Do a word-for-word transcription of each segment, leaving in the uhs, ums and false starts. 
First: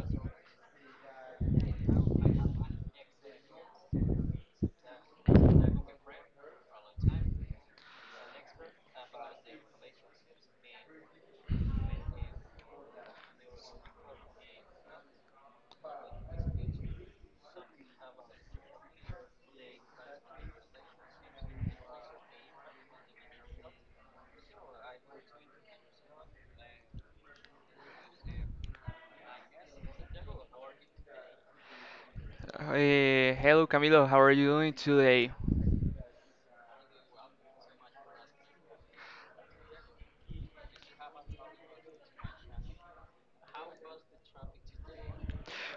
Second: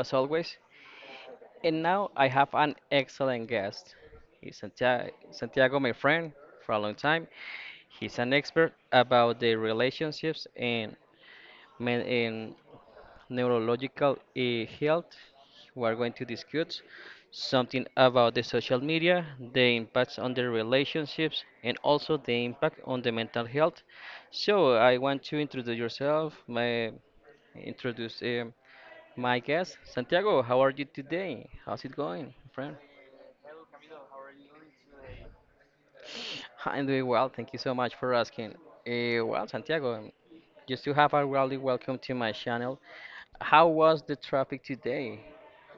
as always. And now I have an excellent guest. He's Santiago, Santiago, my friend, for a long time. He's an expert about the relationships and men in neurological eh, health. We are going to discuss something about the social media, the impacts on the relationships, and also the impact on the mental health. So I want to introduce yourself, my introduce um, my guest, Santiago, how are you today? How's it going, Uh, friend? Hey, hello Camilo, how are you doing today? I'm doing well, thank you so much for asking. Uh, well, Santiago, um, just to have a really welcome to my channel. How was the traffic today?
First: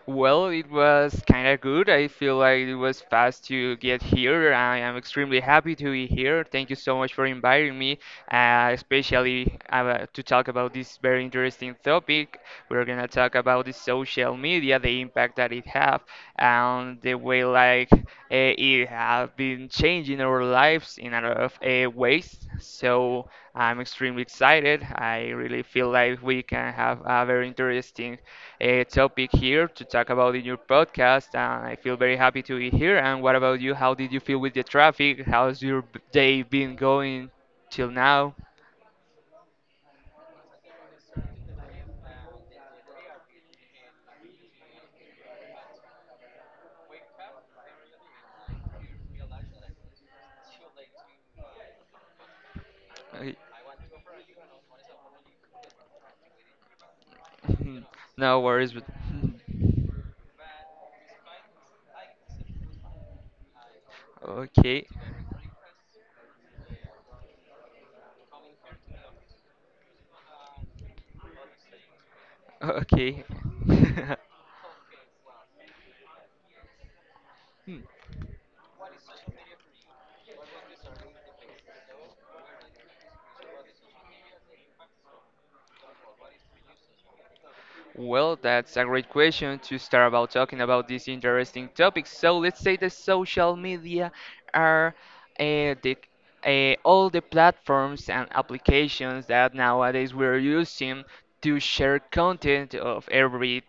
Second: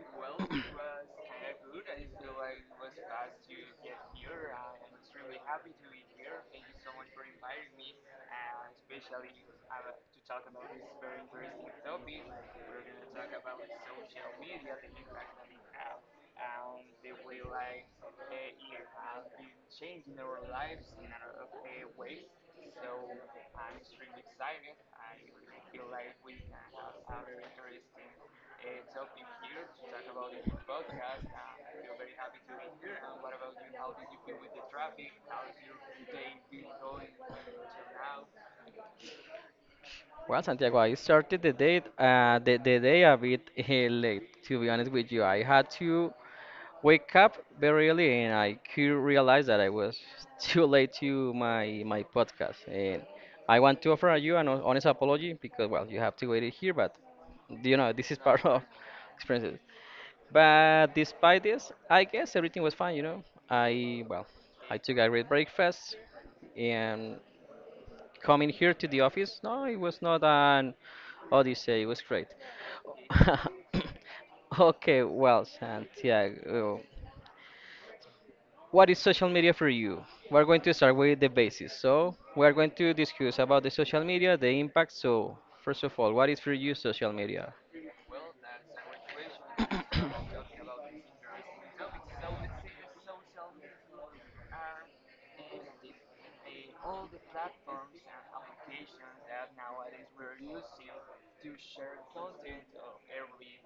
Well, it was kind of good. I feel like it was fast to get here. I am extremely happy to be here. Thank you so much for inviting me, uh, especially uh, to talk about this very interesting topic. We're gonna talk about the social media, the impact that it have, and the way like uh, it have been changing our lives in a lot of uh, ways. So I'm extremely excited. I really feel like we can have a very interesting uh, topic here to talk about in your podcast. And I feel very happy to be here. And what about you? How did you feel with the traffic? How's your b- day been going till now? Well, Santiago, I started the date, uh, the, the day a bit late, to be honest with you. I had to wake up very early and I could realize that I was too late to my my podcast. And I- I want to offer you an honest apology because well, you have to wait it here, but you know this is no part of worries. But experiences. But despite this, I guess everything was fine. You know, I well, I okay, took a great breakfast and coming here to the office. No, it was not an odyssey. It was great. okay. Okay, well, Santiago, what is social media for you? We're going to start with the basics. So we're going to discuss about the social media, the impact. So first of all, what is for you social media? Well, that's a great question to start about talking about this interesting topic. So let's say the social media are uh, the uh, all the platforms and applications that nowadays we're using to share content of every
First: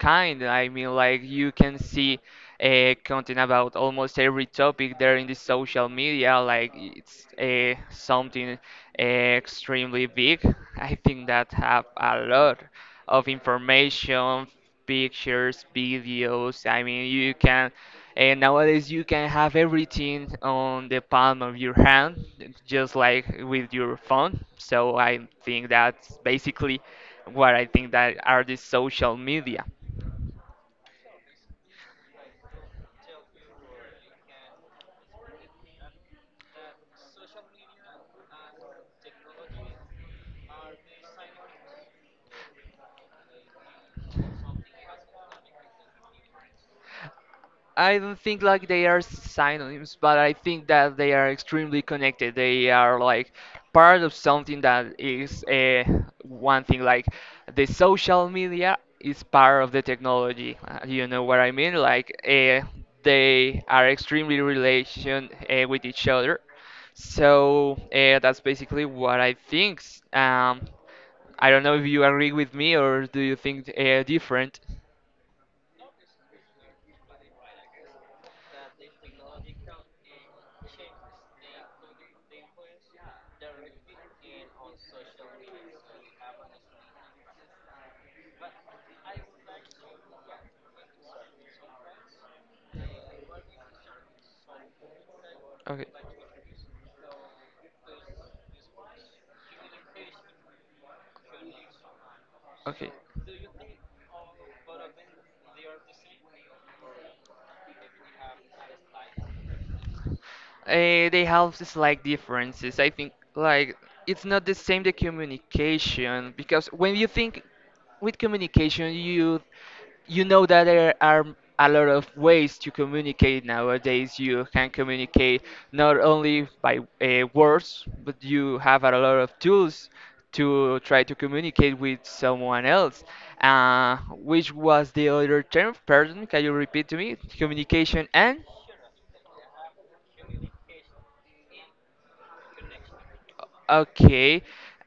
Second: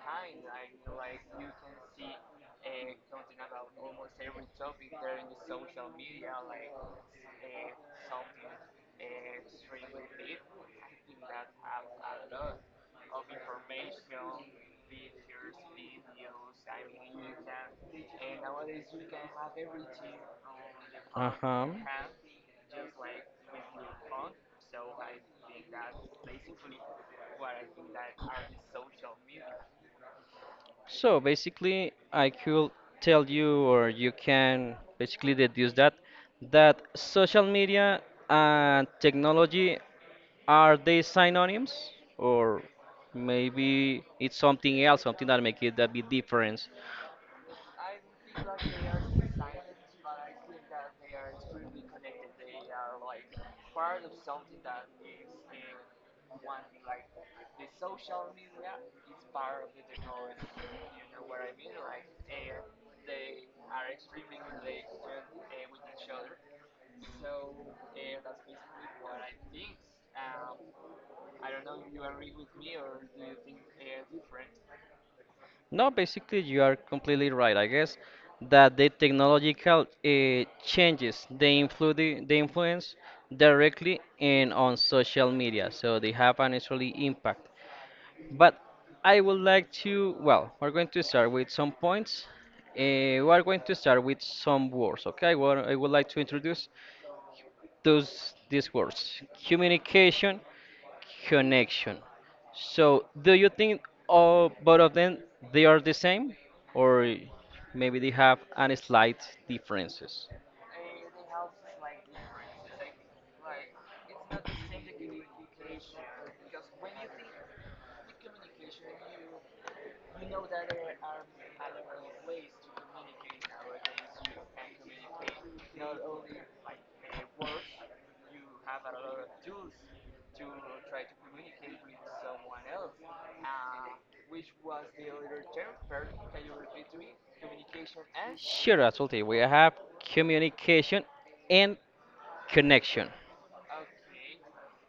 kind. I mean, like you can see uh, content about almost every topic there in the social media. Like it's uh, something uh, extremely big. I think that have a lot of information, pictures, videos. I mean, you can. And nowadays you can have everything on the Uh palm of huh. your hand, just like with your phone. So I think that's basically what I think that are the social media. So basically, I could tell you, or you can basically deduce that that social media and technology, are they synonyms, or maybe it's something else, something that make it a bit different? I don't think like they are synonyms, but I think that they are extremely connected. They are like part of something that is uh, one thing. Like the social media is part of the technology. Uh, you know what I mean? Like uh, they are extremely relation uh, with each other. So uh, that's basically what I think. Um, I don't know if you agree with me or do you think uh, different. No, basically, you are completely right. I guess that the technological uh, changes they influence they influence directly and on social media, so they have an actually impact. But I would like to, well, we're going to start with some points. Uh, we are going to start with some words. Okay, well, I Okay. would like to introduce those these words: communication, connection. Okay. So, do you think all both of them, they are the same, or maybe they have any slight differences? Uh, they have slight differences. I think like it's not the same the communication because when you think with communication, you you know that there are a lot of ways to communicate nowadays. You can communicate not only by uh, words, but you have a lot of tools to try to communicate with someone else. Uh, which was the other term? Pardon, can you repeat to me? Communication and? Sure, absolutely. We have communication and connection. Okay,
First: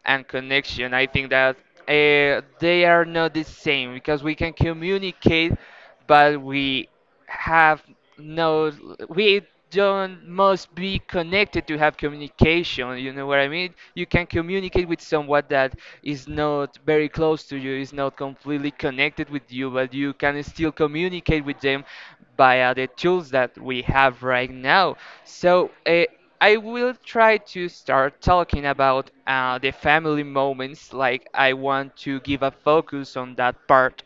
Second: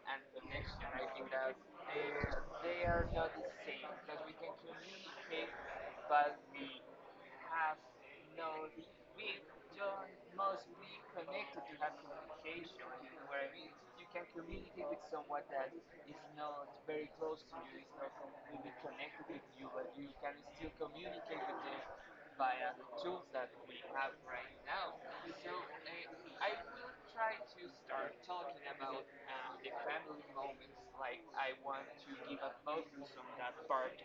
and connection. I think that uh, they are not the same because we can communicate, but we have no, we don't must be connected to have communication. You know what I mean? You can communicate with someone that is not very close to you, is not completely connected with you, but you can still communicate with them via the tools that we have right now. So. Uh, I will try to start talking about uh, the family moments, like I want to give a focus on that part.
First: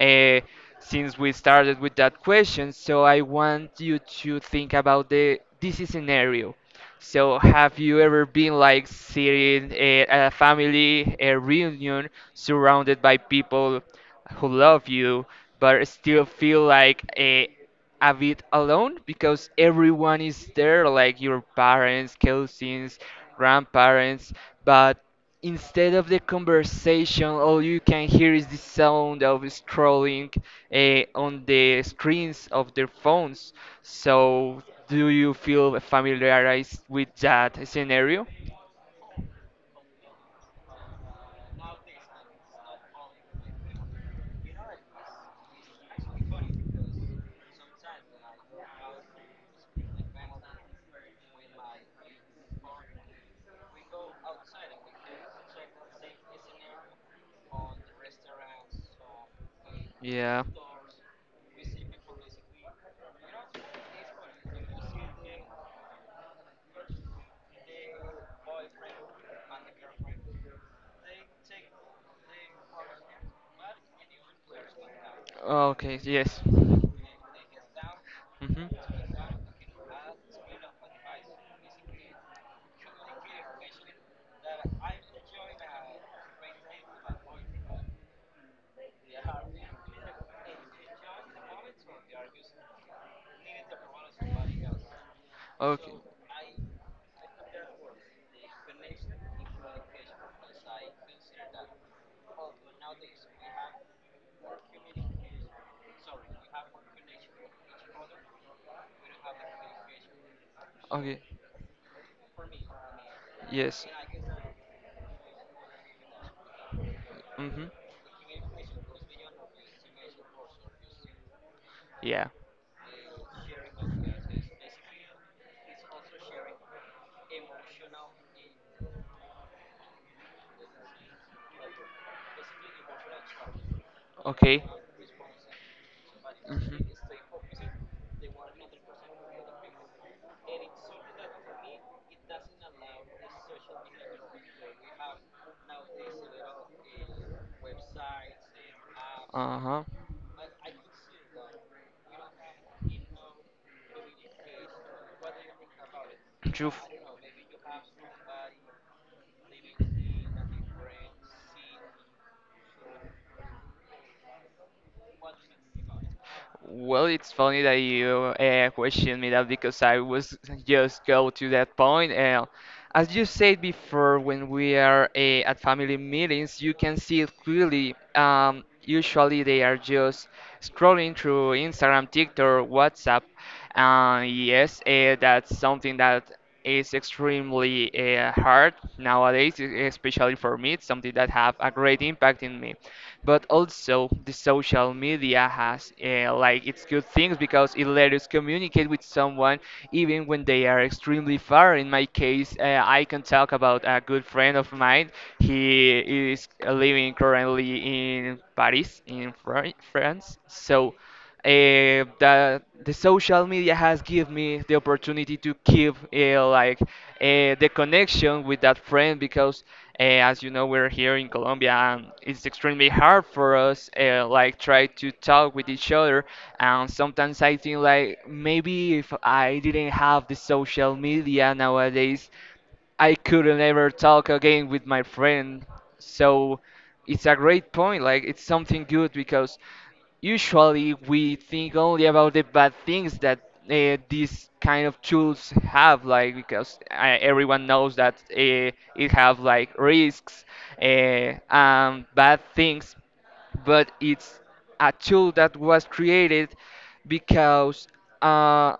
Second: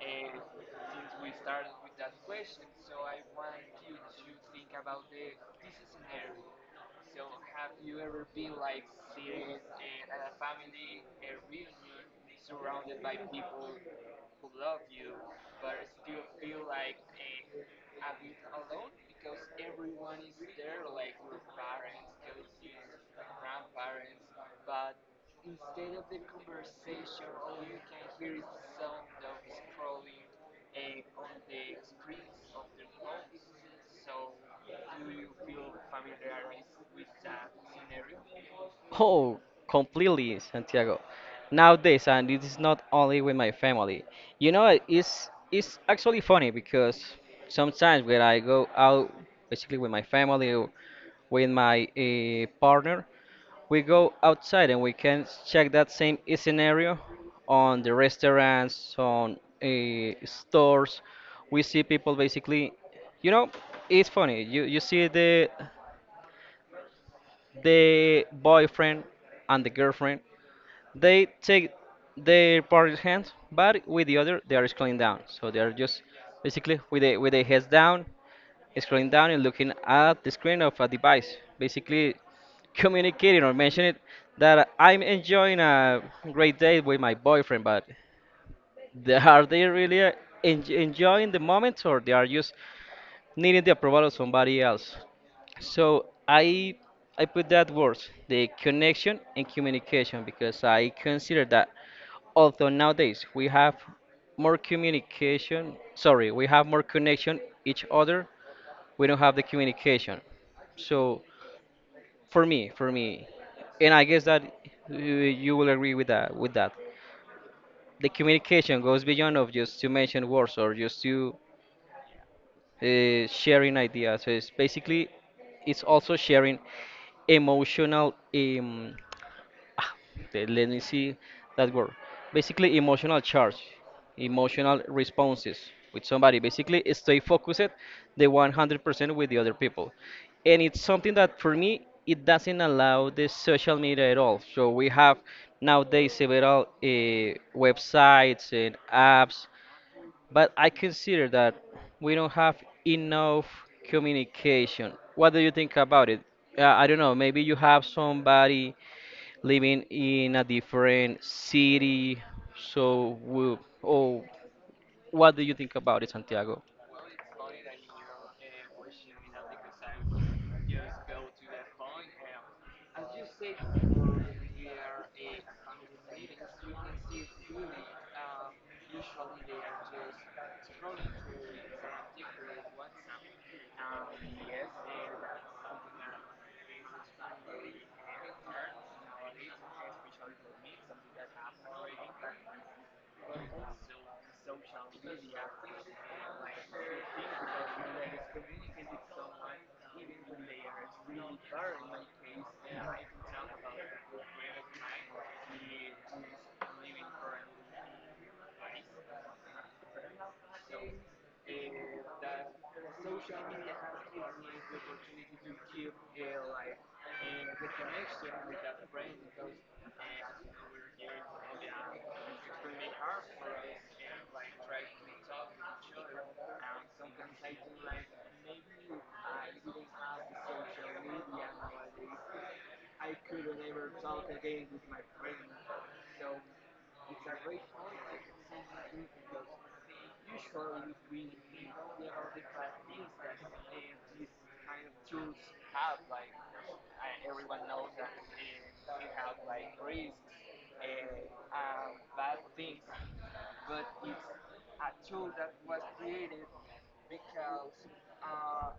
Uh, since we started with that question, so I want you to think about the this is scenario. So, have you ever been like sitting at a family a reunion surrounded by people who love you, but still feel like uh, a bit alone because everyone is there, like your parents, cousins, grandparents, but instead of the conversation, all you can hear is the sound of scrolling eh, on the screens of their phones. So, do you feel familiarized with that scenario? Oh, completely, Santiago. Nowadays, and it is not only with my family. You know, it's it's actually funny because sometimes when I go out, basically with my family or with my uh, partner, we go outside and we can check that same scenario on the restaurants, on uh, Yeah. stores. We see people basically, you know, it's funny, you you see the the boyfriend and the girlfriend, they take their partner's hands but with the other they are scrolling down, so they are Okay. just Yes. basically with the with their heads down, Mhm. scrolling down and looking at the screen of a device, basically communicating or mentioning that I'm enjoying a great day with my boyfriend, but they, are they really uh, en- enjoying the moment, or they are just needing the approval of somebody else? Okay. So I I put that words, the connection and communication, because I consider that although nowadays we have more communication, sorry, we have more connection each other, we don't have the communication. Okay. So for me, for me, Yes. and I guess that uh, you will agree with that. With that, Mhm. the communication goes beyond of just to mention words or just to Yeah. uh, sharing ideas. So it's basically, it's also sharing emotional um, ah, the- let me see that word. Basically, emotional charge, Okay. emotional responses with somebody. Basically, Mhm. stay focused the one hundred percent with the other people. And it's something that for me, it doesn't allow the social media at all. So we have nowadays several uh, websites and apps, Uh huh. but I consider that we don't have enough communication. What do you think about it? Uh, True. I don't know, maybe you have somebody living in a different city. So, we, oh, what do you think about it, Santiago? Well, it's funny that you uh, question me that because I was just go to that point. Uh, as you said before, when we are eh, at family meetings, you can see it clearly. Um, usually, they are just scrolling through Instagram, TikTok, WhatsApp. Uh, yes, uh, that's something that is extremely uh, hard nowadays, e- especially for me. It's something that have a great impact in me. But also, the social media has uh, like its good things because it lets us communicate with someone even when they are extremely far. In my case, uh, I can talk about a good friend of mine. He is living currently in Paris, in Fran- France. So uh, the the social media has given me the opportunity to keep uh, like uh, the connection with that friend because uh, as you know we're here in Colombia and it's extremely hard for us uh, like try to talk with each other, and sometimes I think like maybe if I didn't have the social media nowadays I couldn't ever talk again with my friend. So it's a great point. Like it's something good because usually we think only about the bad things that uh, these kind of tools have. Like because uh, everyone knows that uh, it have like risks uh, and bad things, but it's a tool that was created because. Uh,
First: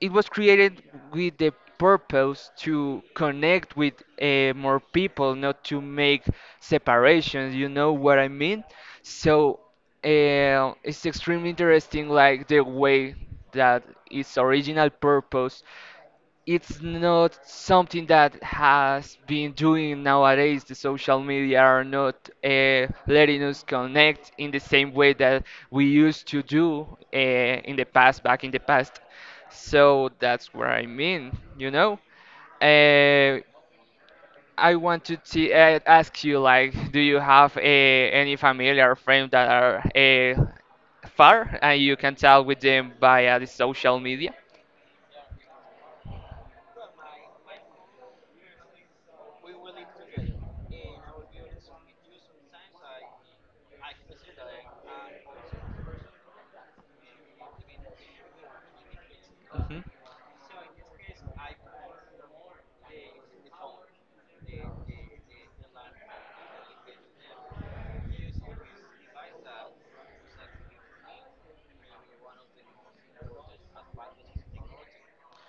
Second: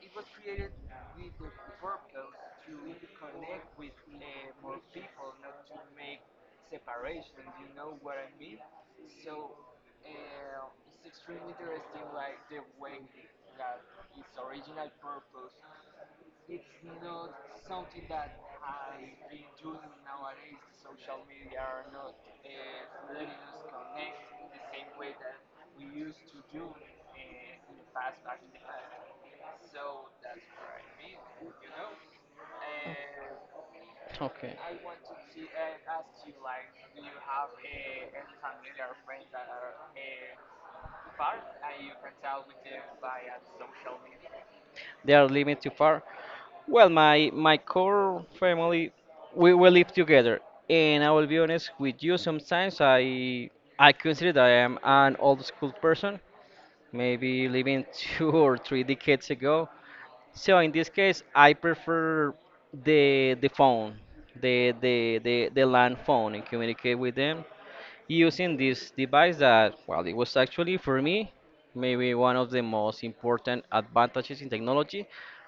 it was created with the purpose to connect with uh, more people, not to make separations. You know what I mean? So uh, it's extremely interesting, like the way that its original purpose it's not something that has been doing nowadays. The social media are not uh, letting us connect in the same way that we used to do uh, in the past, back in the past. So that's what I mean, you know. Uh, Okay. I want to t- uh, ask you, like, do you have uh, any family or friend that are uh, far and you can tell with them via the social media? They are living too far. Well, my my core family, we will live together, and I will be honest with you. Sometimes I I consider that I am an old school person, maybe living two or three decades ago. So in this case, I prefer the the phone, the the the, the land phone, and communicate with them using this device that, well, it was actually for me maybe one of the most important advantages in technology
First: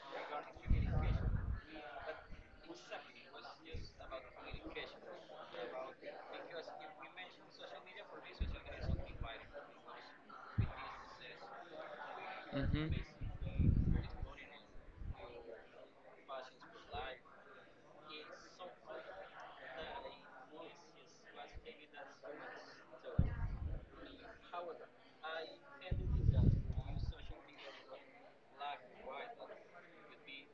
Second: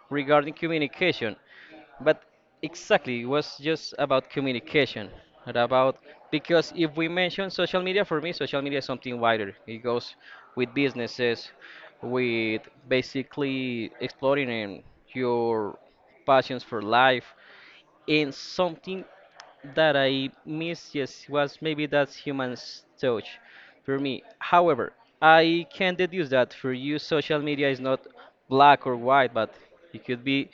regarding communication. But exactly, it was just about communication, and about, because if we mention social media, for me, social media is something wider. It goes with businesses, with hmm basically exploring um, your passions for life, and something that I missed, yes, was maybe that's human touch for me. However, I can deduce that for you, social media is not black or white, but it could be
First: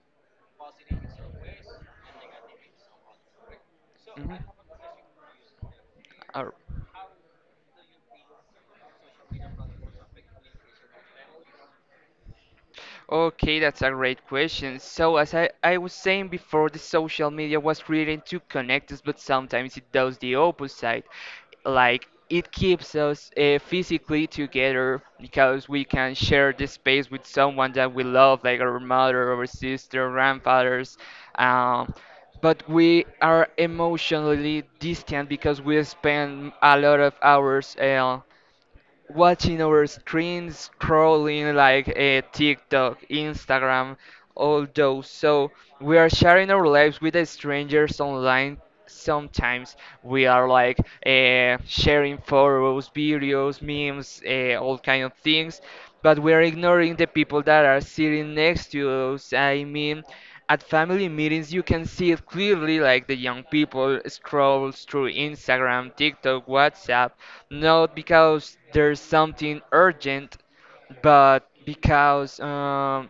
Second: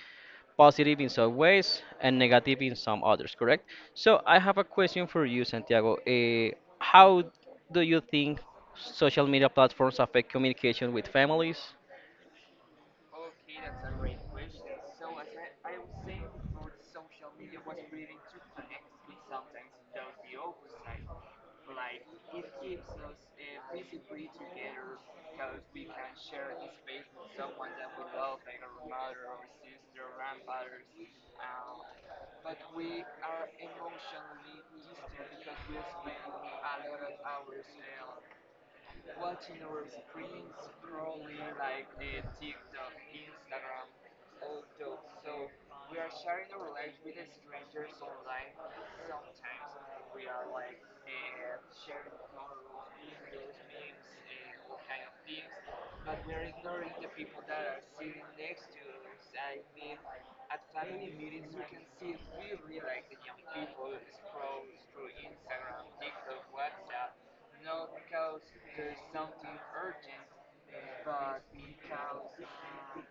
positive in some ways and negative in some others, correct? So hmm I have a question for you, Santiago. Eh, Ar- how do you think social media platforms affect communication with families? Okay, that's a great question. So, as I, I was saying before, the social media was created to connect us, but sometimes it does the opposite. Like, it keeps us uh, physically together because we can share this space with someone that we love, like our mother, our sister, grandfathers. Um, but we are emotionally distant because we spend a lot of hours. Uh, watching our screens, scrolling like a TikTok, Instagram, all those. So we are sharing our lives with the strangers online. Sometimes we are like uh, sharing photos, videos, memes, uh, all kind of things, but we're ignoring the people that are sitting next to us. I mean, at family meetings, you can see it clearly like the young people scroll through Instagram, TikTok, WhatsApp, not because there's something urgent, but because um,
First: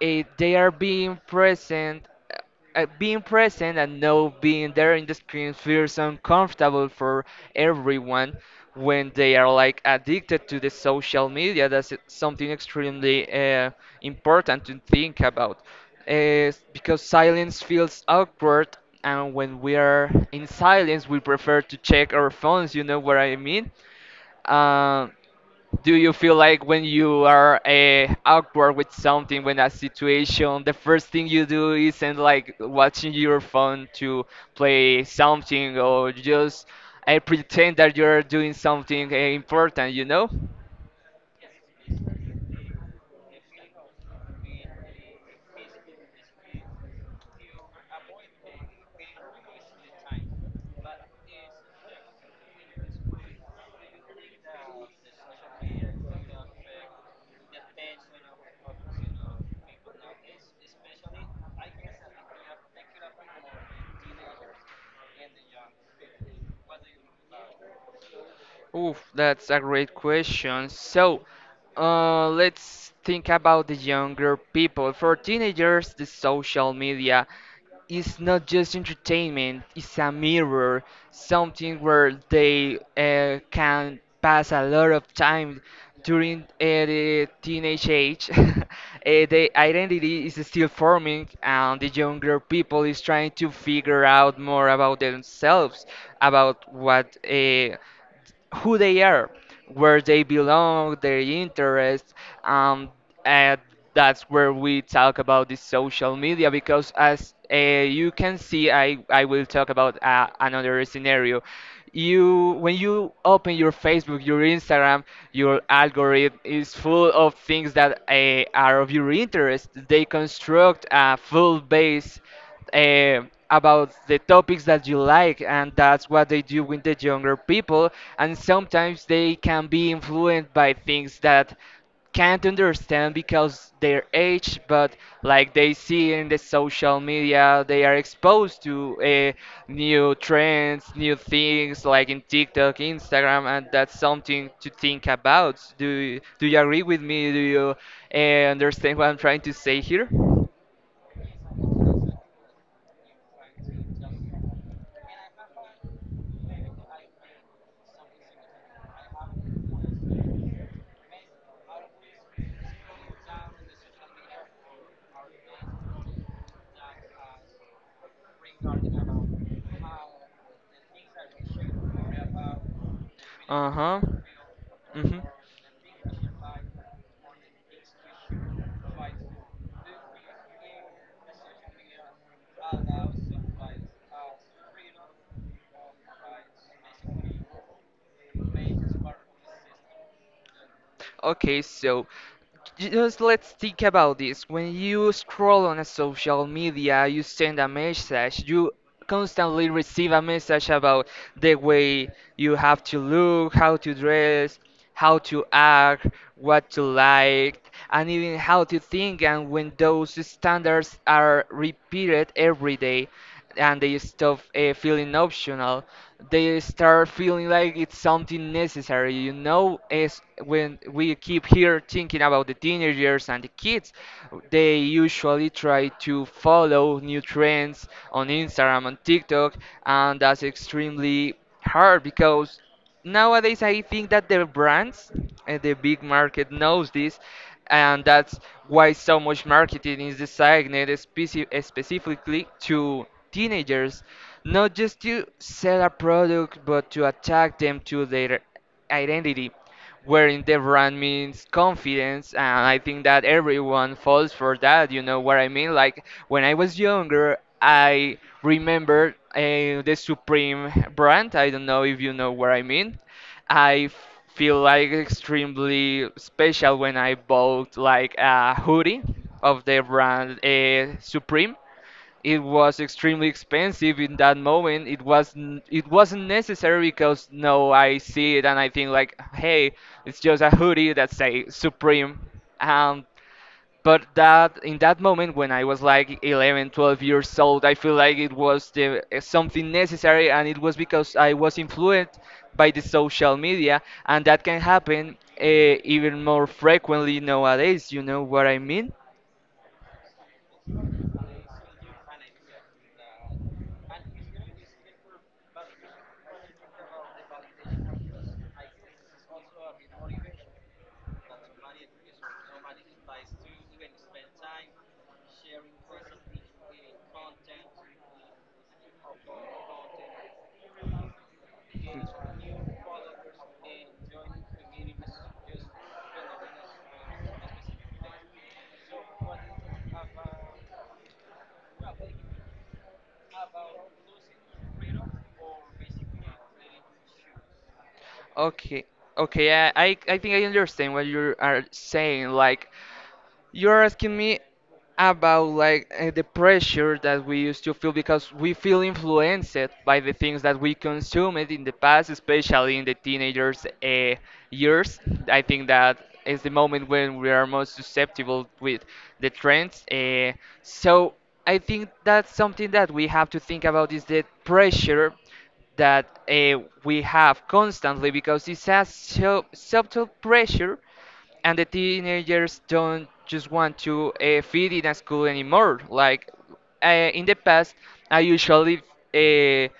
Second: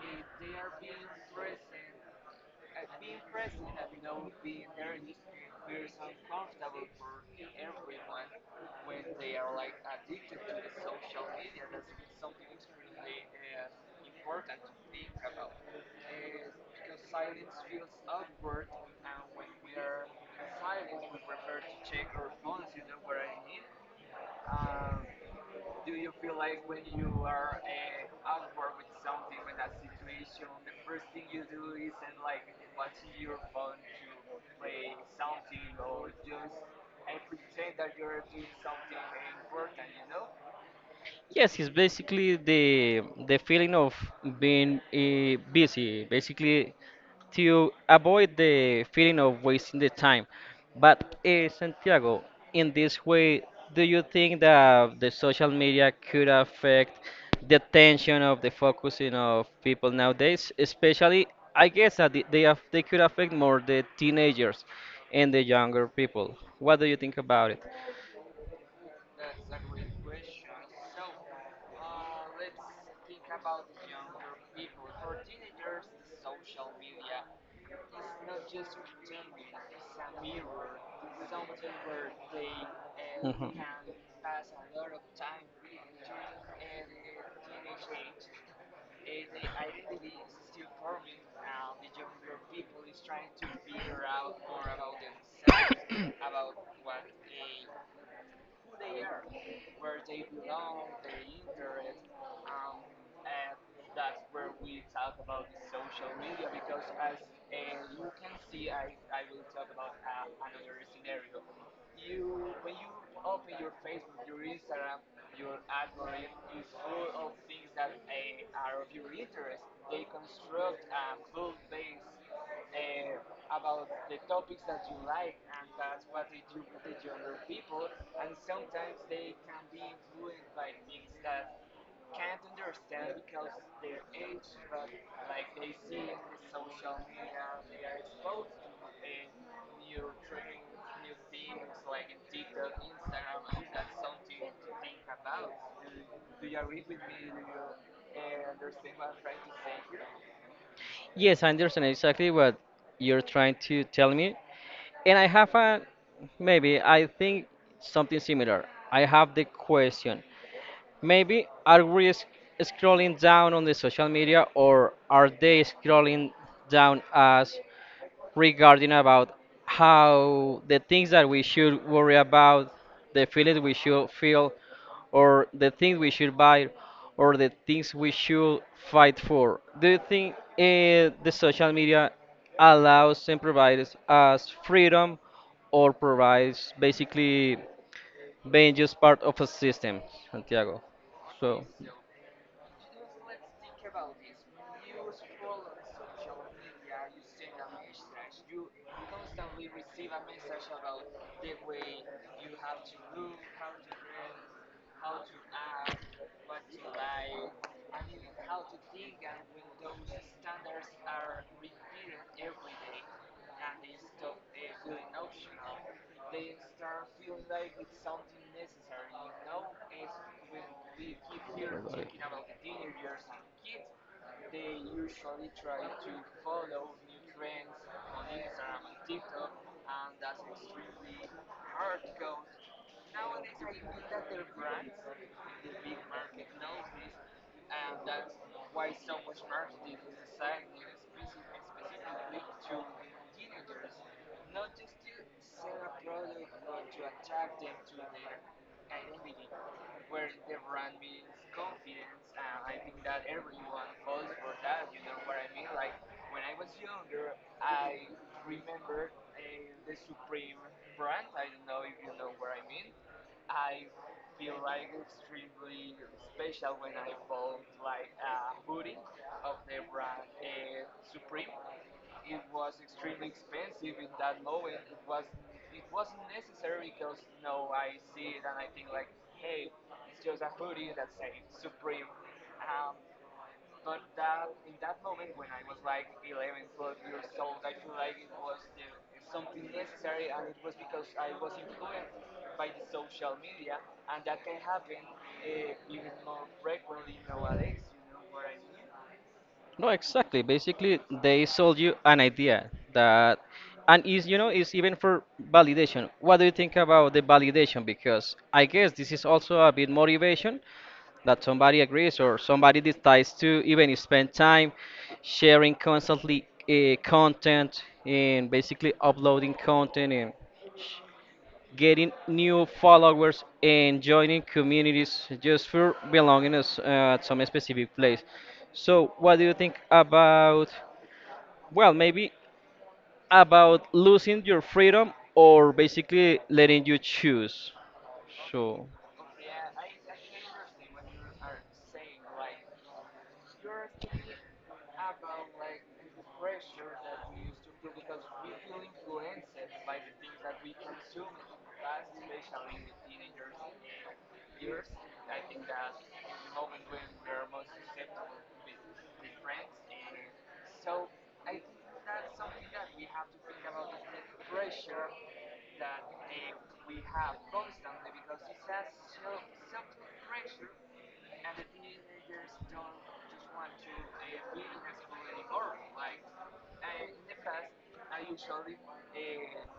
eh, they are being present uh, uh, being present, and no being there in the screen feels uncomfortable for everyone when they are like addicted to the social media. That's something extremely uh, important to think about uh, because silence feels awkward, and when we are in silence we prefer to check our phones, you know what I mean. um, do you feel like when you are uh, awkward with something, when a situation, the first thing you do isn't like watching your phone to play something or just uh, pretend that you're doing something uh, important, you know? Yes, it's basically the the feeling of being uh, busy, basically to avoid the feeling of wasting the time. But uh, Santiago, in this way, do you think that the social media could affect the attention of the focusing of people nowadays? Especially, I guess that the- they aff- they could affect more the teenagers and the younger people. What do you think about it? Oof, that's a great question. So, uh, let's think about the younger people. For teenagers, the social media is not just entertainment, it's a mirror, something where they uh, can pass a lot of time during uh, the teenage age. Uh, the identity is still forming, and the younger people is trying to figure out more about themselves, about what. Uh, who they are, where they belong, their interests, um, and that's where we talk about the social media because as uh, you can see, I, I will talk about uh, another scenario. You when you open your Facebook, your Instagram, your algorithm is full of things that uh, are of your interest. They construct a full base eh, about the topics that you like, and that's what they do with the younger people. And sometimes they can be influenced by things that can't understand because their age, but like they see in the social media, they are exposed to uh, new trends, new things like in TikTok, Instagram, and that's something to think about. Do you, do you agree with me? Do you uh, understand what I'm trying to say here? Yes, I understand exactly what you're trying to tell me. And I have a, maybe I think something similar. I have the question. Maybe are we sc- scrolling down on the social media, or are they scrolling down us regarding about how the things that we should worry about, the feelings Uh we huh. should feel, Mm-hmm. or the things we should buy, or the things we should fight for? Do you think uh, the social media allows and provides us freedom, or provides basically being just part of a system, Santiago? Okay, So, so just let's think about this. When you scroll on a social media, you send a message, you constantly receive a message about the way you have to look, how to dress, how to act, what to like, and even how to think. And when those standards are repeated every day, and they stop uh, feeling optional. They start feeling like it's something necessary. You know, as when we keep here thinking about the teenagers and the kids, they usually try to follow new trends on Instagram and TikTok, and that's extremely hard because nowadays i think that the brands and the big market knows this and that's why so much marketing is designed speci- specifically to teenagers, not just to sell a product but to attack them to their identity, wherein the brand means confidence. And i think that everyone falls for that, you know what i mean. Like when i was younger, i remember uh, the Supreme brand. I don't know if you know what i mean. I f- feel like extremely special when i bought like a hoodie of the brand uh, Supreme. It was extremely expensive in that moment. It wasn't it wasn't necessary because no, I see it and I think like, hey, it's just a hoodie that say Supreme. Um, but that, in that moment when I was like eleven, twelve years old, I feel like it was the eh, something necessary, and it was because I was influenced by the social media. And that can happen uh, even more frequently nowadays. You know what I mean? no, exactly. Basically, they sold you an idea that, and is, you know, is even for validation. What do you think about the validation? Because I guess this is also a bit motivation that somebody agrees or somebody decides to even spend time sharing constantly uh, content and basically uploading content and getting new followers and joining communities just for belonging us, uh, at some specific place. So, what do you think about, well, maybe about losing your freedom or basically letting you choose? Okay, So, okay, I, I I think I understand what you are saying. Like, you're asking me about like uh, the pressure that we used to feel because we feel influenced by the things that we consumed in the past, especially in the teenagers' uh, years. I think that is the moment when we are most susceptible with the trends. Uh, so I think that's something that we have to think about is the pressure that uh, we have constantly because it's a so subtle pressure, and the teenagers don't just want to uh, fit in a school anymore. Like uh, in the past, I usually uh,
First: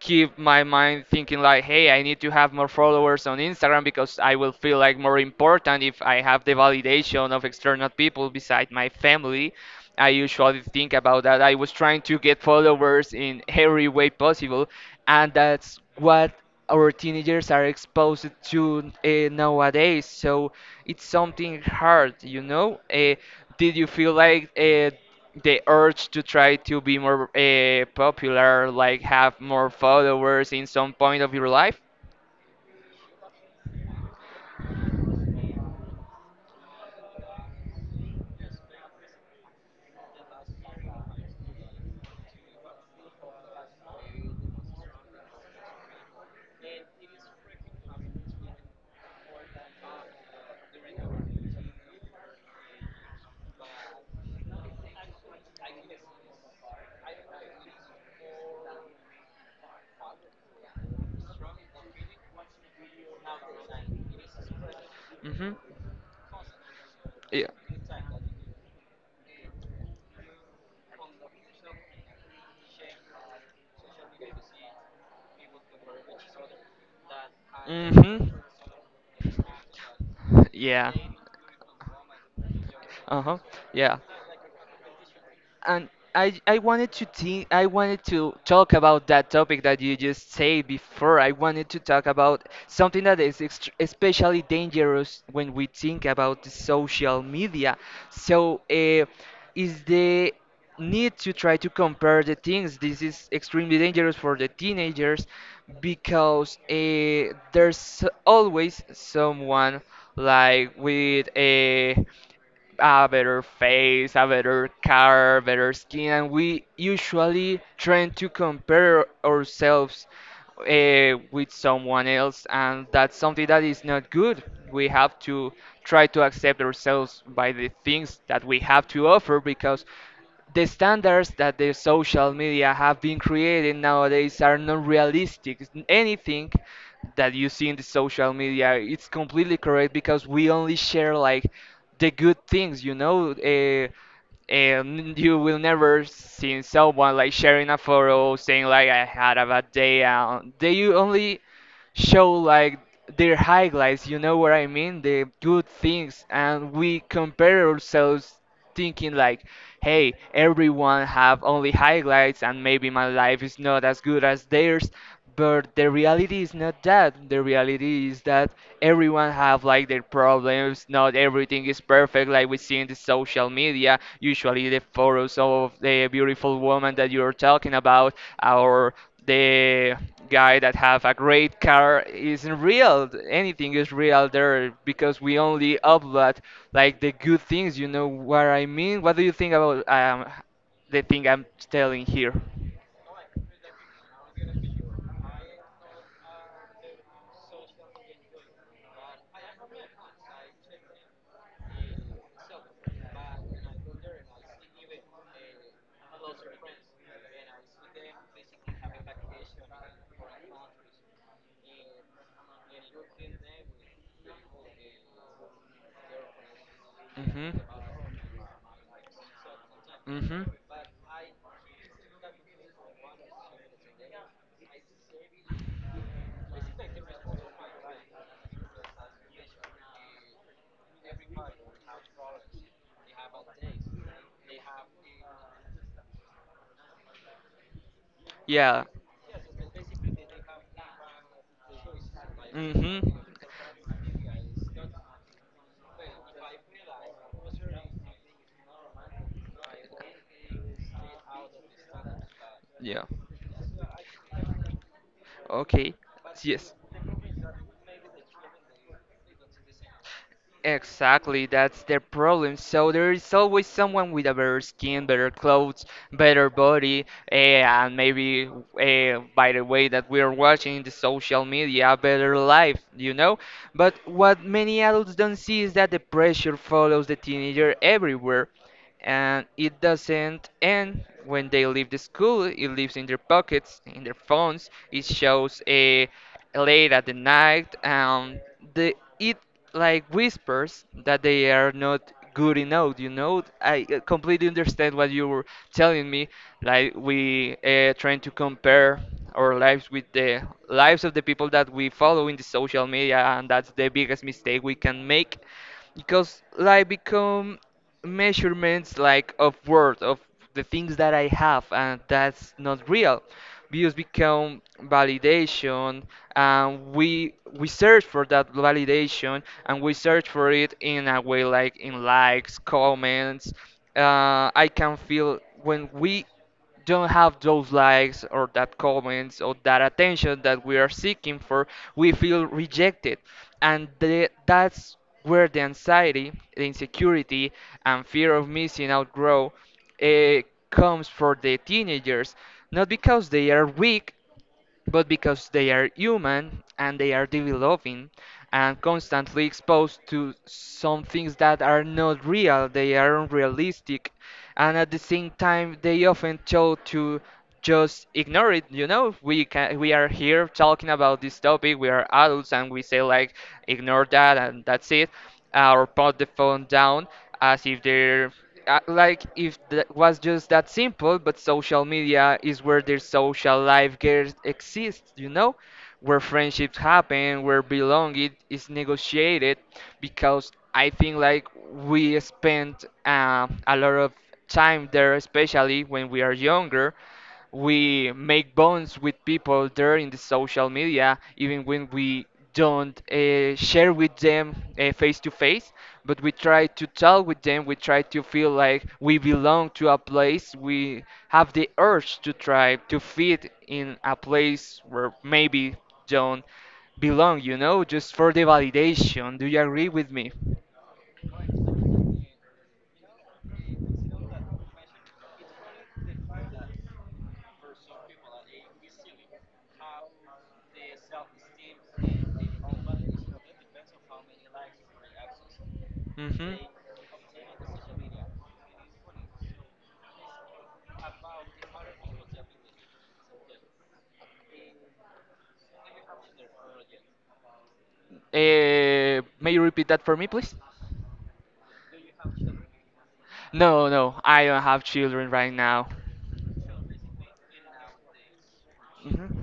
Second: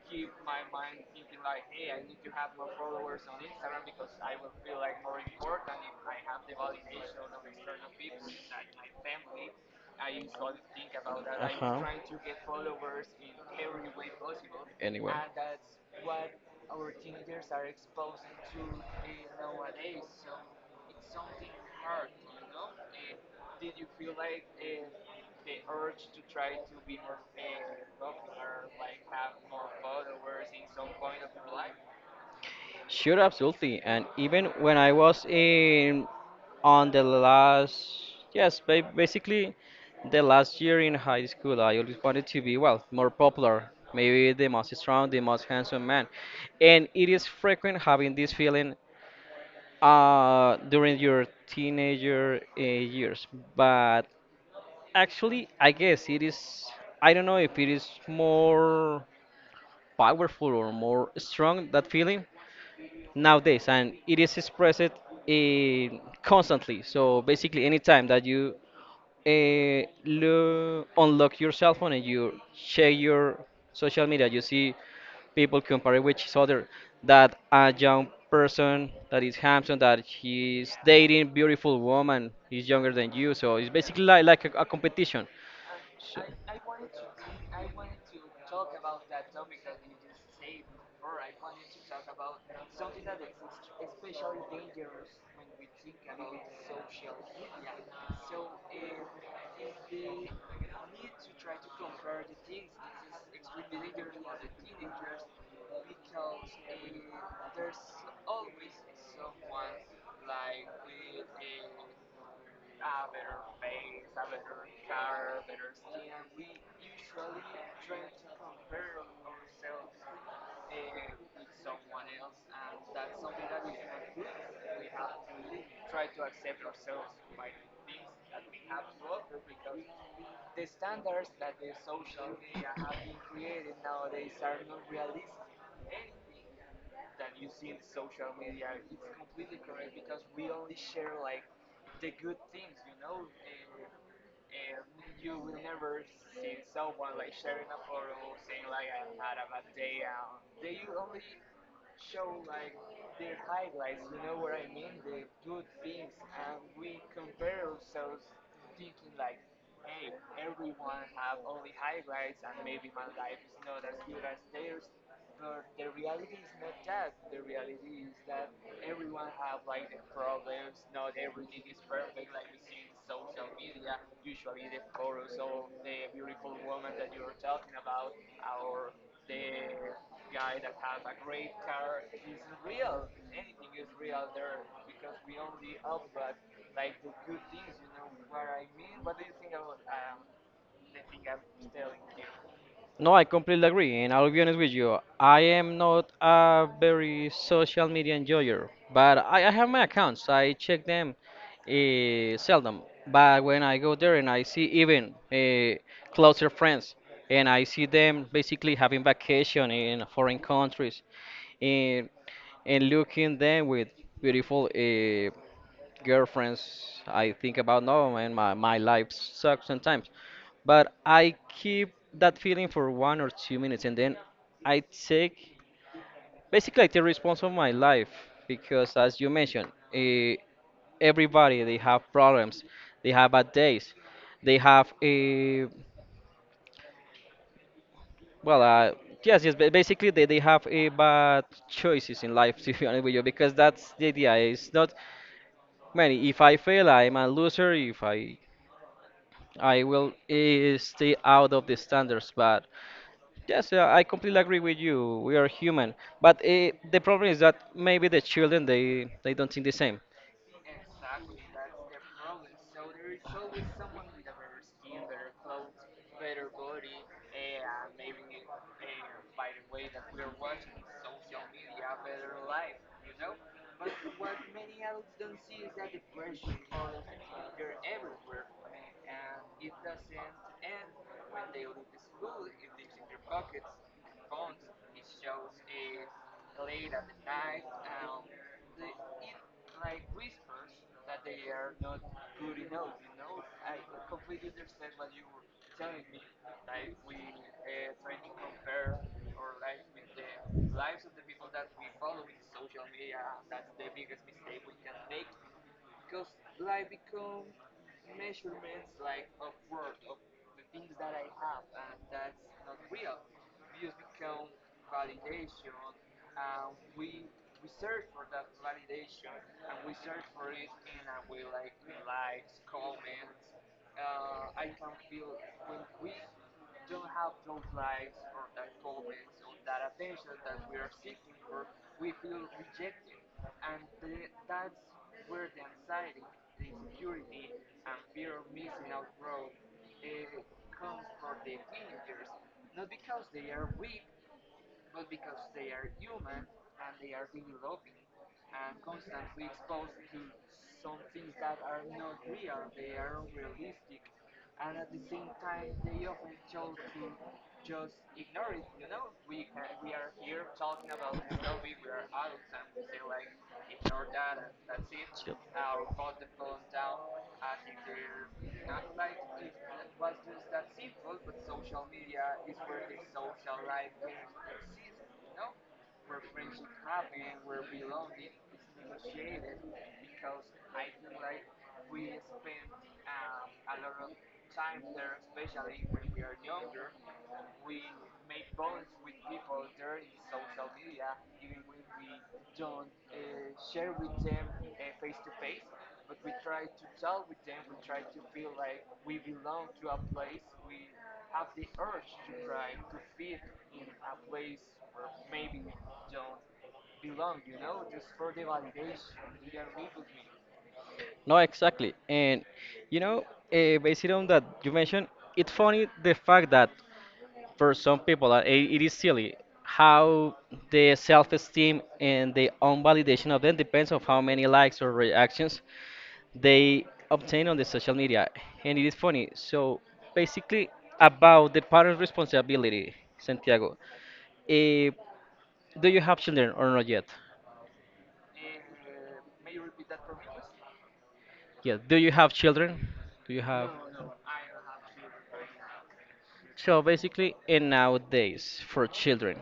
keep my mind thinking like, hey, i need to have more followers on Instagram because i will feel like more important if i have the validation of external people beside my family. I usually think about that. uh I was huh. trying to get followers in every way possible, Anyway. and that's what our teenagers are exposed to uh, nowadays. So it's something hard, you know. Uh, did you feel like uh, the urge to try to be more uh, popular, like have more followers in some point of your life? Sure, absolutely. And even when I was in, on the last, yes, ba- basically the last year in high school, I always wanted to be, well, more popular, maybe the most strong, the most handsome man. And it is frequent having this feeling uh, during your teenager uh, years. But actually, I guess it is, I don't know if it is more powerful or more strong, that feeling nowadays, and it is expressed hmm uh, constantly. So Yeah. basically, anytime that you uh, lo- unlock your cell phone and you check your social media, you see people comparing with each other. That a young hmm person that is handsome, that he's Yeah. dating beautiful woman, he's younger than you. Uh-huh. So it's Yeah. basically like, like a, a competition. And I I wanted to think, I wanted to talk about that topic that you just said before. I wanted to talk about something that is ext especially dangerous when we think about the social media. So, uh, is the need to try to compare the things. This is extremely dangerous for the teenagers because uh, there's always someone like with a a better face, a better car, better skin, and we usually try to compare ourselves uh, with someone else, and that's something that is not good. We have to try to accept ourselves by the things that we have to offer because the standards that the social media have been creating nowadays are not realistic. Anything that you see in the social media, it's completely correct because we only share like the good things, you know. Uh, and you will never see someone like sharing a photo saying like I had a bad day. Uh, they you only show like their highlights, you know what I mean? The good things, and we compare ourselves thinking like, hey, everyone have only highlights, and maybe my life is not as good as theirs. But the reality is not that. The reality is that everyone have like their problems. Not everything is perfect, like we see in the social media. Usually, the photos of the beautiful woman that you're talking about, or the guy that have a great car isn't real. Anything is real there because we only upload like the good things. You know what I mean? What do you think about um, the thing I'm telling here? No, I completely agree, and I'll be honest with you. I am not a very social media enjoyer, but I, I have my accounts. I check them uh, seldom. But when I go there and I see even uh, closer friends, and I see them basically having vacation in foreign countries, and and looking them with beautiful uh, girlfriends, I Mhm. think about no, man, my my life sucks sometimes. Mhm. But I keep that feeling for one or two minutes and then I take, basically I take response of my life, because as you mentioned, eh, everybody, they have problems, they have bad days, they have a well Yeah. uh, yes yes ba- basically they, they have a bad choices in life to be Mhm. honest with you, because that's the idea, it's not many, if I fail, I'm a loser, if I, I will eh, stay out of the standards, but Yeah. yes, uh, I completely agree with you. We are human, Okay. but uh, Yes. the problem is that maybe the children they they don't think the same. Exactly, that's their problem. So there is always someone with a better skin, better clothes, better body, eh, and maybe uh, by the way that we are watching in the social media, a better life, you know? But what many adults don't see is that the pressure follows the teenager everywhere, and it doesn't end when they leave the school. It lives in their pockets, in their phones. It shows a late at the night um the it like whispers that they are not good enough, you know. I uh, completely understand what you were telling me, like we uh, trying to compare our lives with the lives of the people that we follow in the social media, and that's the biggest mistake we can make because life become measurements like of worth of the things that I have, and that's not real. Views become validation, and we we search for that validation, and we search for it in a way like in likes, comments. Uh, I can feel when we don't have those likes or that comments or that attention that we are seeking for, we feel rejected. And the, that's where the anxiety, the insecurity, and fear of missing out grow. It comes for the teenagers, not because they are weak, but because they are human and they are developing and constantly exposed to some things that are not real, they are unrealistic, and at the same time they often chose to just ignore it. You know, we can we are here talking about this topic. We are adults and we say like ignore that and that's it, uh, or put the phone down, as if they're uh, like if that was just that simple. But social media is where their social life gets, exists, you know, where friendships happen, where belonging is negotiated, because i think like we spend uh, a lot of time there, especially when we are younger. We make bonds with people there in the social media, even when we don't uh, share with them uh, face to face, but we try to tell with them. We try to feel like we belong to a place. We have the urge to try to fit in a place where maybe Do don't belong, you know, just for the validation. Do you agree with me? no, exactly. And you know, uh, based on that you mentioned, it's funny the fact that for some people uh, it, it is silly how the self-esteem and the own validation of them depends on how many likes or reactions Hmm they obtain on the social media. And it is funny. So basically, about the parent responsibility, Santiago. eh, do you have children or not yet? Uh, may you repeat that for me, please? Yeah. Do you have children? Do you have? No, no, I don't have children right now. So basically, in nowadays for children,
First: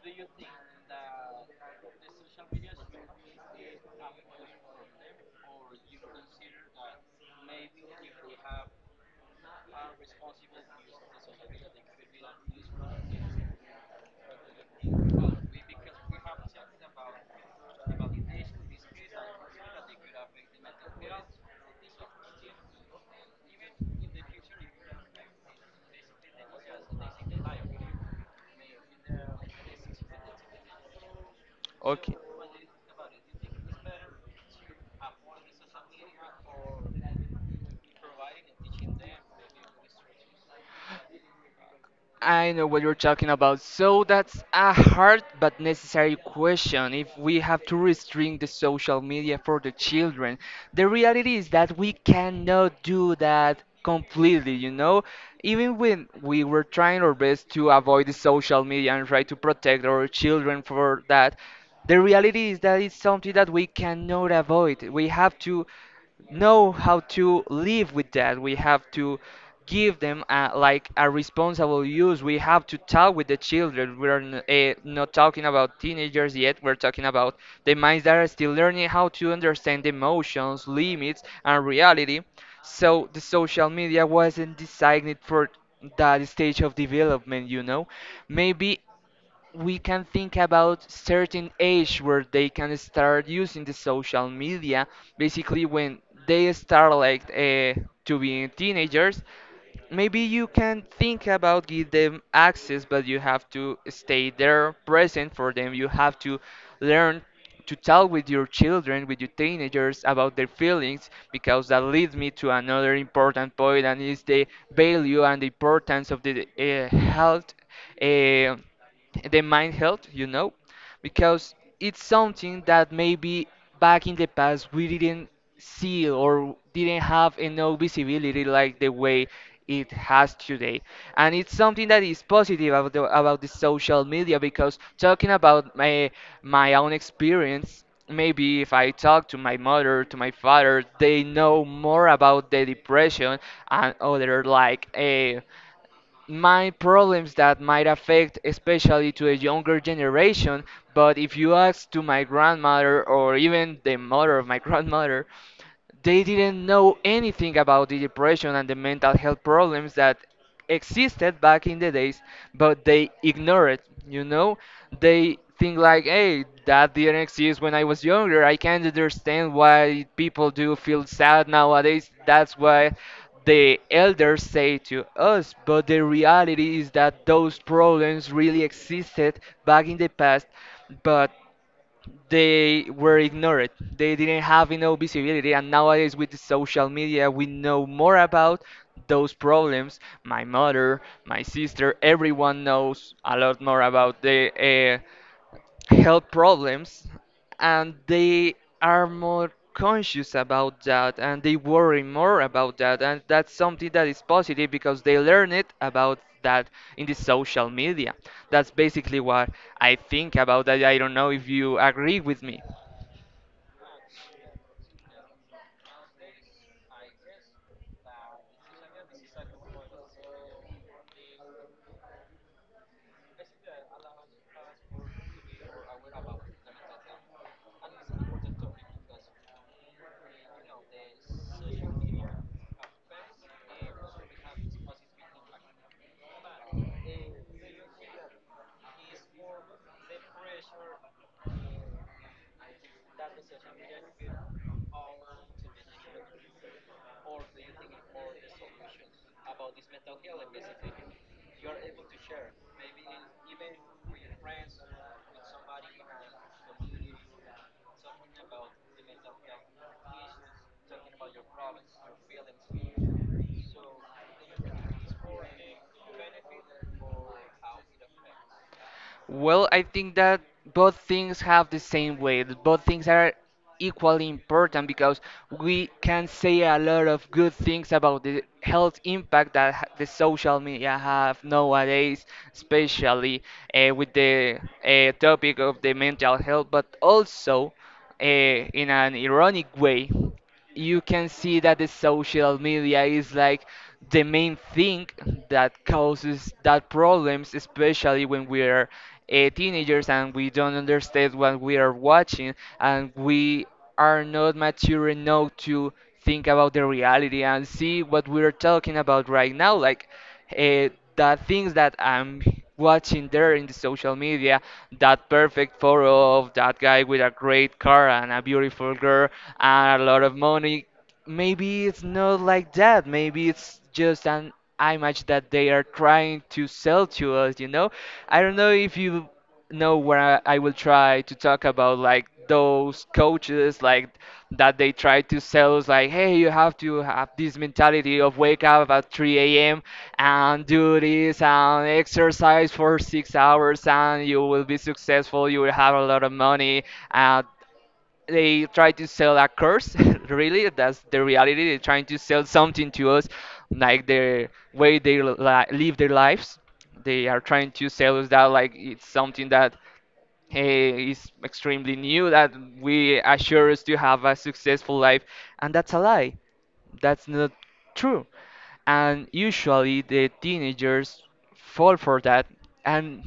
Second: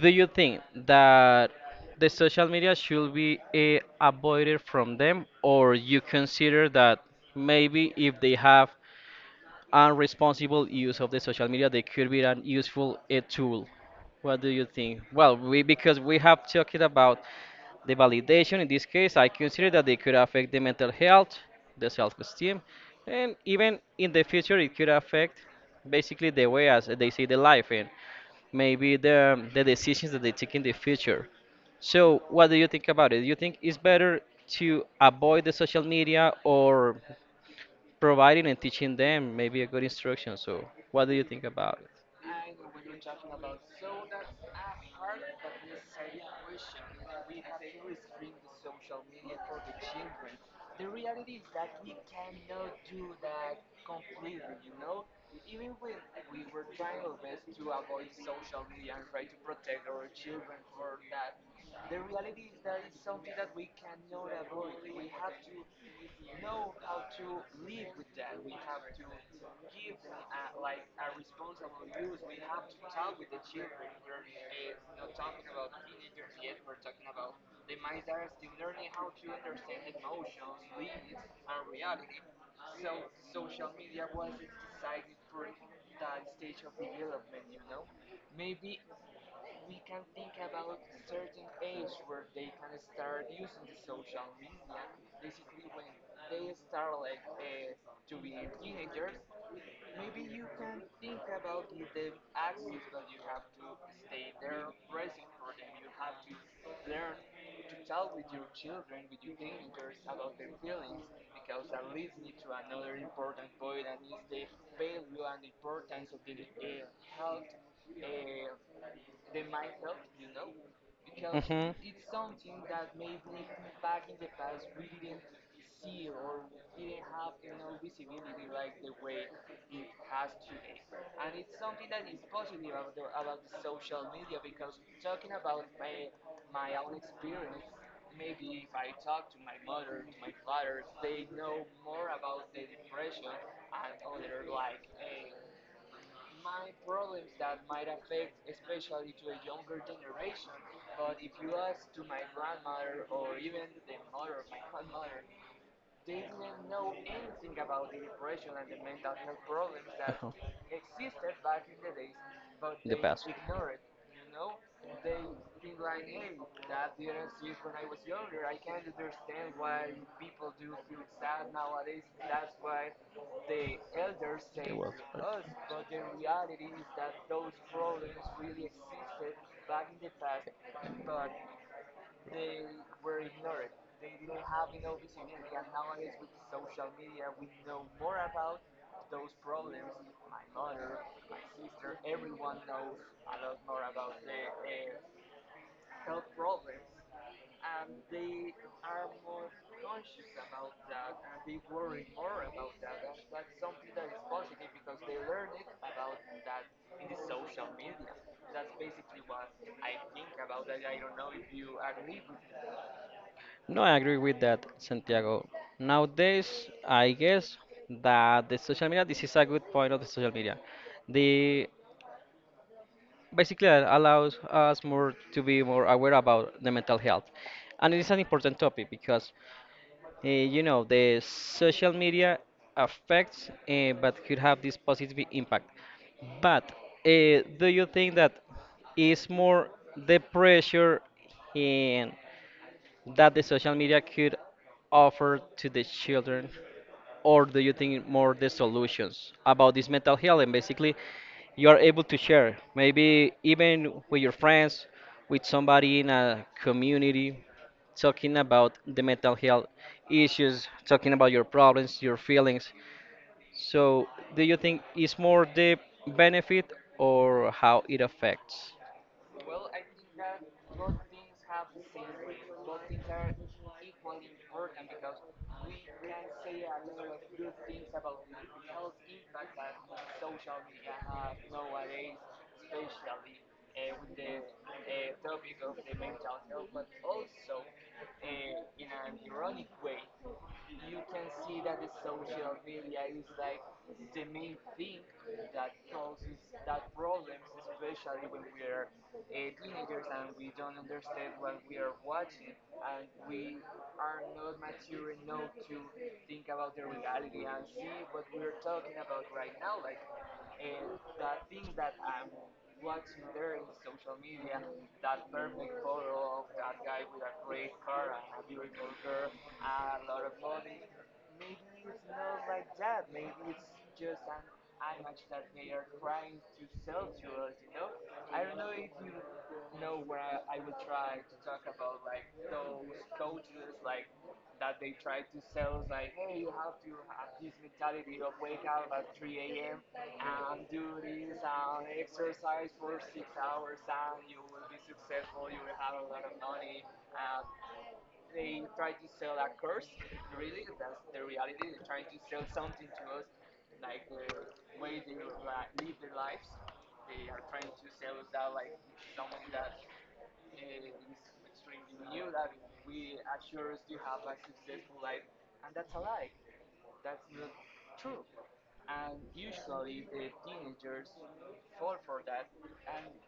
do you think that the social media should be eh, avoided from Mhm. them, or you consider that maybe if they have unresponsible use of the social media, they could be an useful eh, tool? What do you think? Well, we because we have talked about the validation in this case, I consider that it could affect the mental health, the self esteem, and even in the future, it could affect basically the way as they see the life and maybe the, the decisions that they take in the future. Okay. So, what do you think about it? Do you think it's better to avoid the social media or providing and teaching them maybe a good instruction? So, what do you think about it? I know what you're talking about. So that's a hard but necessary question. If we have to restrain the social media for the children, the reality is that we cannot do that completely, you know? Even when we were trying our best to avoid the social media and try to protect our children for that, the reality is that it's something that we cannot avoid. We have to know how to live with that. We have to give them a, like a responsible use. We have to talk with the children. We're uh, not talking about teenagers yet. We're talking about the minds that are still learning how to understand emotions, limits, and reality. So the social media wasn't designed for that stage of development, you know. Maybe we can think about certain age where they can start using the social media, basically when they start like uh, to be teenagers. Maybe you can think about give them access, but you have to stay there present for them. You have to learn to talk with your children, with your teenagers, about their feelings, because that leads me to another important point, and is the value and the importance of the uh, health, uh, the mind health, you know, because it's something that maybe back in the past we didn't see or didn't have enough visibility like the way it has today. And it's something that is positive about the, about the social media, because talking about my my own experience, maybe if I talk to my mother, to my father, they know more about the depression and other like uh, my problems that might affect especially to a younger generation. But if you ask to my grandmother or even the mother of my grandmother, they didn't know anything about the depression and the mental health problems that existed back in the days, but they ignore it, you know? They think like, hey, that didn't exist when I was younger. I can't understand why people do feel sad nowadays. That's why the elders say to us, but the reality is that those problems really existed back in the past, but they were ignored. They didn't have enough visibility, and nowadays with the social media, we know more about those problems. My mother, my sister, everyone knows a lot more about the uh, health problems, and they are more conscious about that, and they worry more about that, and that's something that is positive because they learn it about that in the social media. That's basically what i think about that. I don't know if you agree with me. No, I agree with that, Santiago. Nowadays, I guess that the social media, this is a good point of the social media. The Basically that allows us more to be more aware about the mental health, and it is an important topic because uh, you know the social media affects uh, but could have this positive impact. But uh, do you think that is more the pressure in, that the social media could offer to the children, or do you think more the solutions about this mental health, and basically you are able to share maybe even with your friends, with somebody in a community, talking about the mental health issues, talking about your problems, your feelings? So do you think it's more the benefit or how it affects? Well, I think that both things have the same weight. Both things are equally important because we can say a lot of good things about the health impact that ha- the social media have nowadays, especially uh, with the uh, topic of the mental health, but also uh, in an ironic way, you can see that the social media is like the main thing that causes that problems, especially when we are uh, teenagers and we don't understand what we are watching, and we are not mature enough to think about the reality and see what we are talking about right now, like uh, the things that I'm watching there in the social media, that perfect photo of that guy with a great car and a beautiful girl and a lot of money, maybe it's not like that. Maybe it's just an image that they are trying to sell to us, you know? I don't know if you know where I, I will try to talk about, like, those coaches like that they try to sell us like, hey, you have to have this mentality of wake up at three a.m and do this and exercise for six hours and you will be successful, you will have a lot of money. uh, they try to sell a curse really, that's the reality, they're trying to sell something to us like their way they li- live their lives. They are trying to sell us that like it's something that eh, is extremely new, that we assure us to have a successful life, and that's a lie. That's not true. And usually the teenagers fall for that, and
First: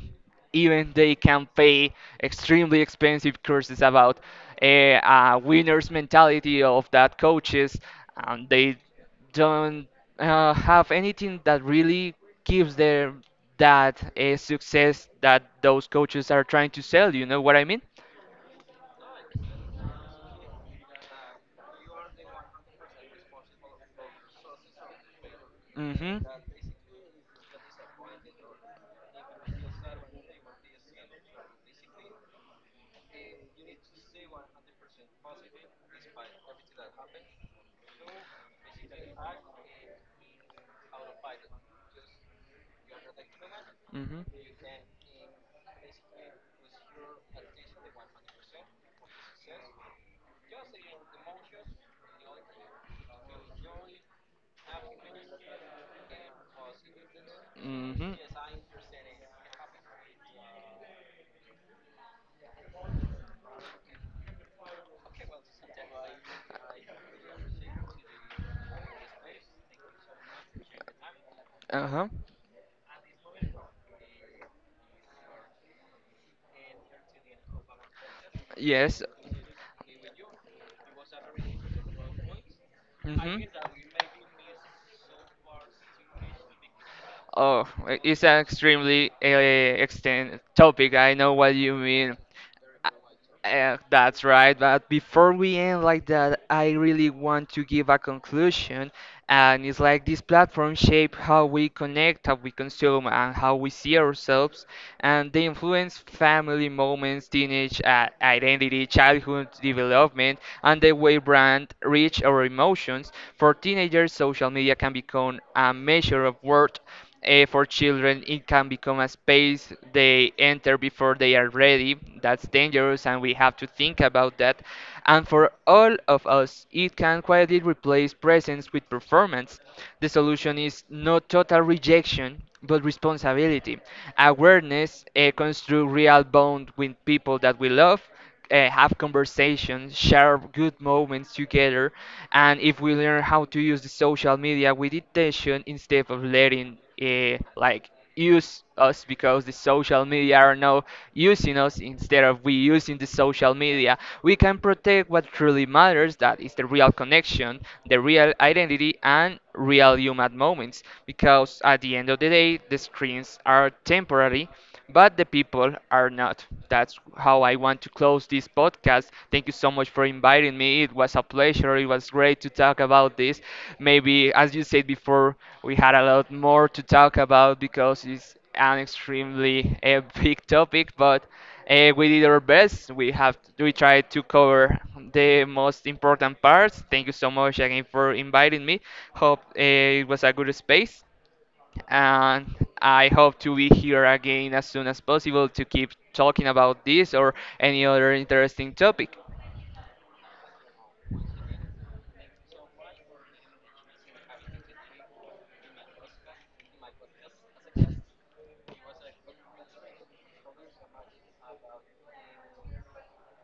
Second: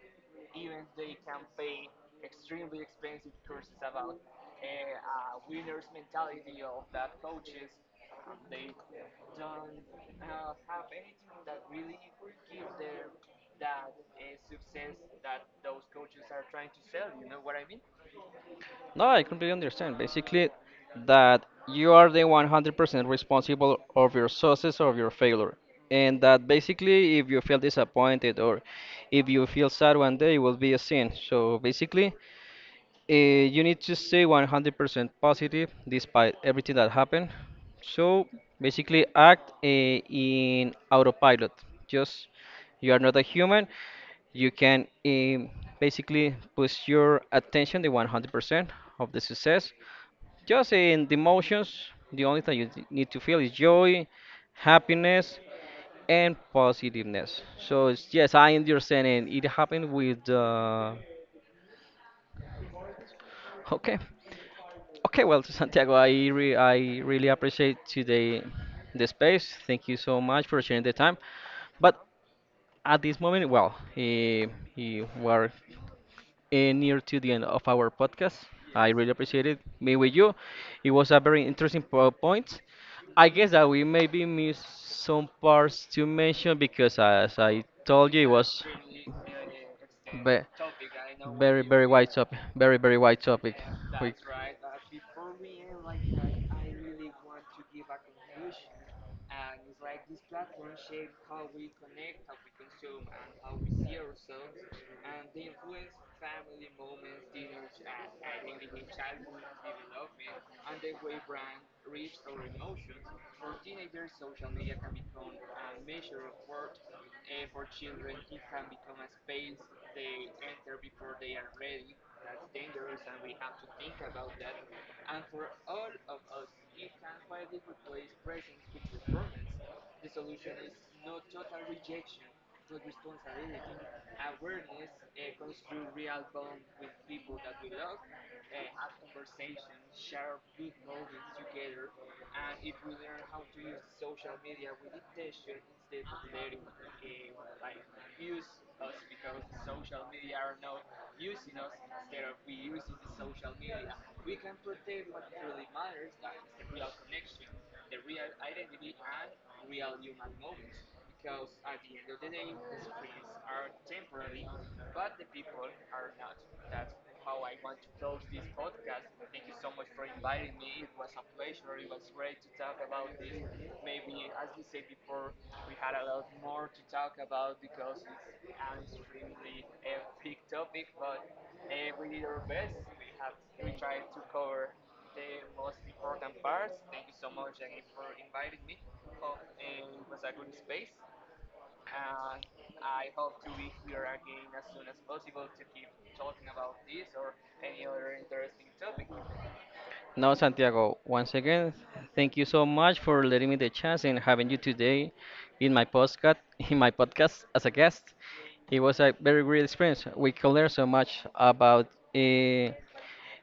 even they can pay extremely expensive courses about a, a winner's mentality of that coaches, and they don't uh, have anything that really gives them that uh, success that those coaches are trying to sell. You know what I mean? No, I completely understand. Basically, that you are the one hundred percent responsible of your success or your failure. And Hmm. that basically, if you feel disappointed or if you feel sad one day, it will be a sin. So basically, eh, you need to stay one hundred percent positive despite everything that happened. So basically, act eh, in autopilot. Just you are not a human. You can um, basically push your attention the one hundred percent of the success. Just in the Hmm. emotions, the only thing you th- need to feel is joy, happiness, and positiveness. So it's, Hmm. yes, I understand, and it happened with. Uh, okay. Okay, well, Santiago, I re I really appreciate today the space. Thank you so much for sharing the time. But Uh-huh. at this moment, well, eh, eh, we are eh, near to the end of our podcast. I Yes. really appreciate it being with you. It was a very interesting po- point. I Hmm. guess that we maybe missed some parts to mention because, as I Oh, told you, it's it an was extremely uh, extent ve- topic. I know what very, you very wide mean. topic. Very, very wide topic. Eh, We. That's right, but before we end like that, I really want to give a conclusion, and it's like this platform shape how we connect, how we consume, and how we see ourselves, and they influence family moments, teenage uh, identity, childhood development, and the way brand reach our emotions. For teenagers, social media can become a measure of worth. Eh, for children, it can become a space they enter before they are ready. That's dangerous, and we have to think about that. And for all of us, it can quietly replace presence with performance. The solution is not total rejection, but responsibility. Awareness, eh, construct real bond with people that we love, uh, have conversations, share good moments together, and if we learn how to use the social media with intention instead of letting uh, like use us, because the social media are now using us instead of we using the social media, we can protect what truly matters, that is the real connection, the real identity and real human moments, because at the end of the day the screens are temporary but the people are not. That's how I want to close this podcast. Thank you so much for inviting me. It was a pleasure. It was great to talk about this. Maybe, as you said before, we had a lot more to talk about because it's an extremely uh, big topic, but uh, we did our best. We have we tried to cover the most important parts. Thank you so much again for inviting me. Hope uh, it was a good space, and I hope to be here again as soon as possible to keep talking about this or any other interesting topic. Now, Santiago, once again, thank you so much for letting me the chance and having you today in my podcast, in my podcast as a guest. It was a very great experience. We could learn so much about uh,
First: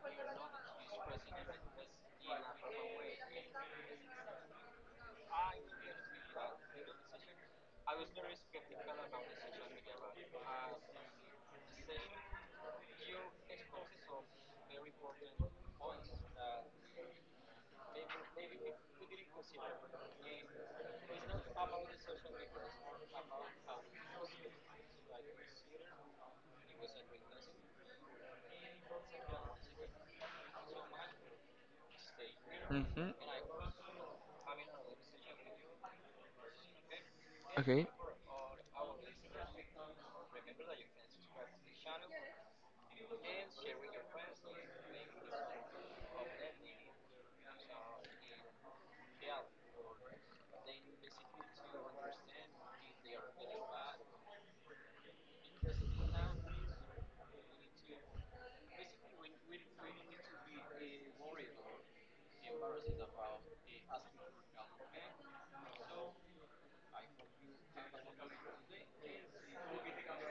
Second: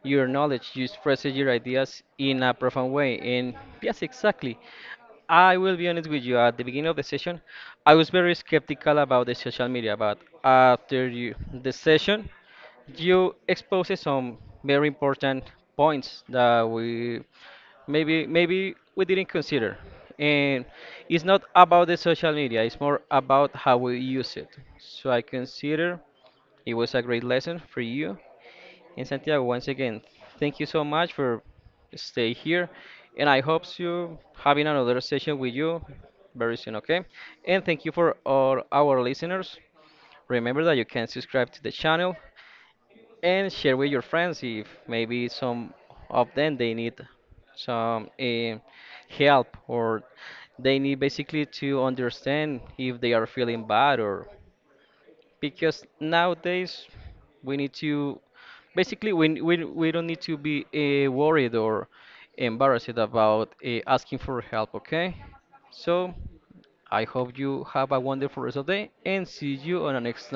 your knowledge. You express your ideas in a profound way. And yes, exactly. I will be honest with you. At the beginning of the session, I was very skeptical about the social media, but after you, the session, you exposed some very important points that we maybe maybe we didn't consider. And it's not about the social media; it's more about how we use it. So I consider it was a great lesson for you. And Santiago, once again, thank you so much for stay here, Hmm. and I hope you having another session with you very soon, okay? And thank Okay. you for all our listeners. Remember that you can subscribe to the channel and share with your friends if maybe some of them they need some eh, help, or they need basically to understand if they are feeling bad, or because nowadays we need to basically we we, we don't need to be uh, worried or embarrassed about uh, asking for help, okay? So I hope you have a wonderful rest of the day, and see you on the next.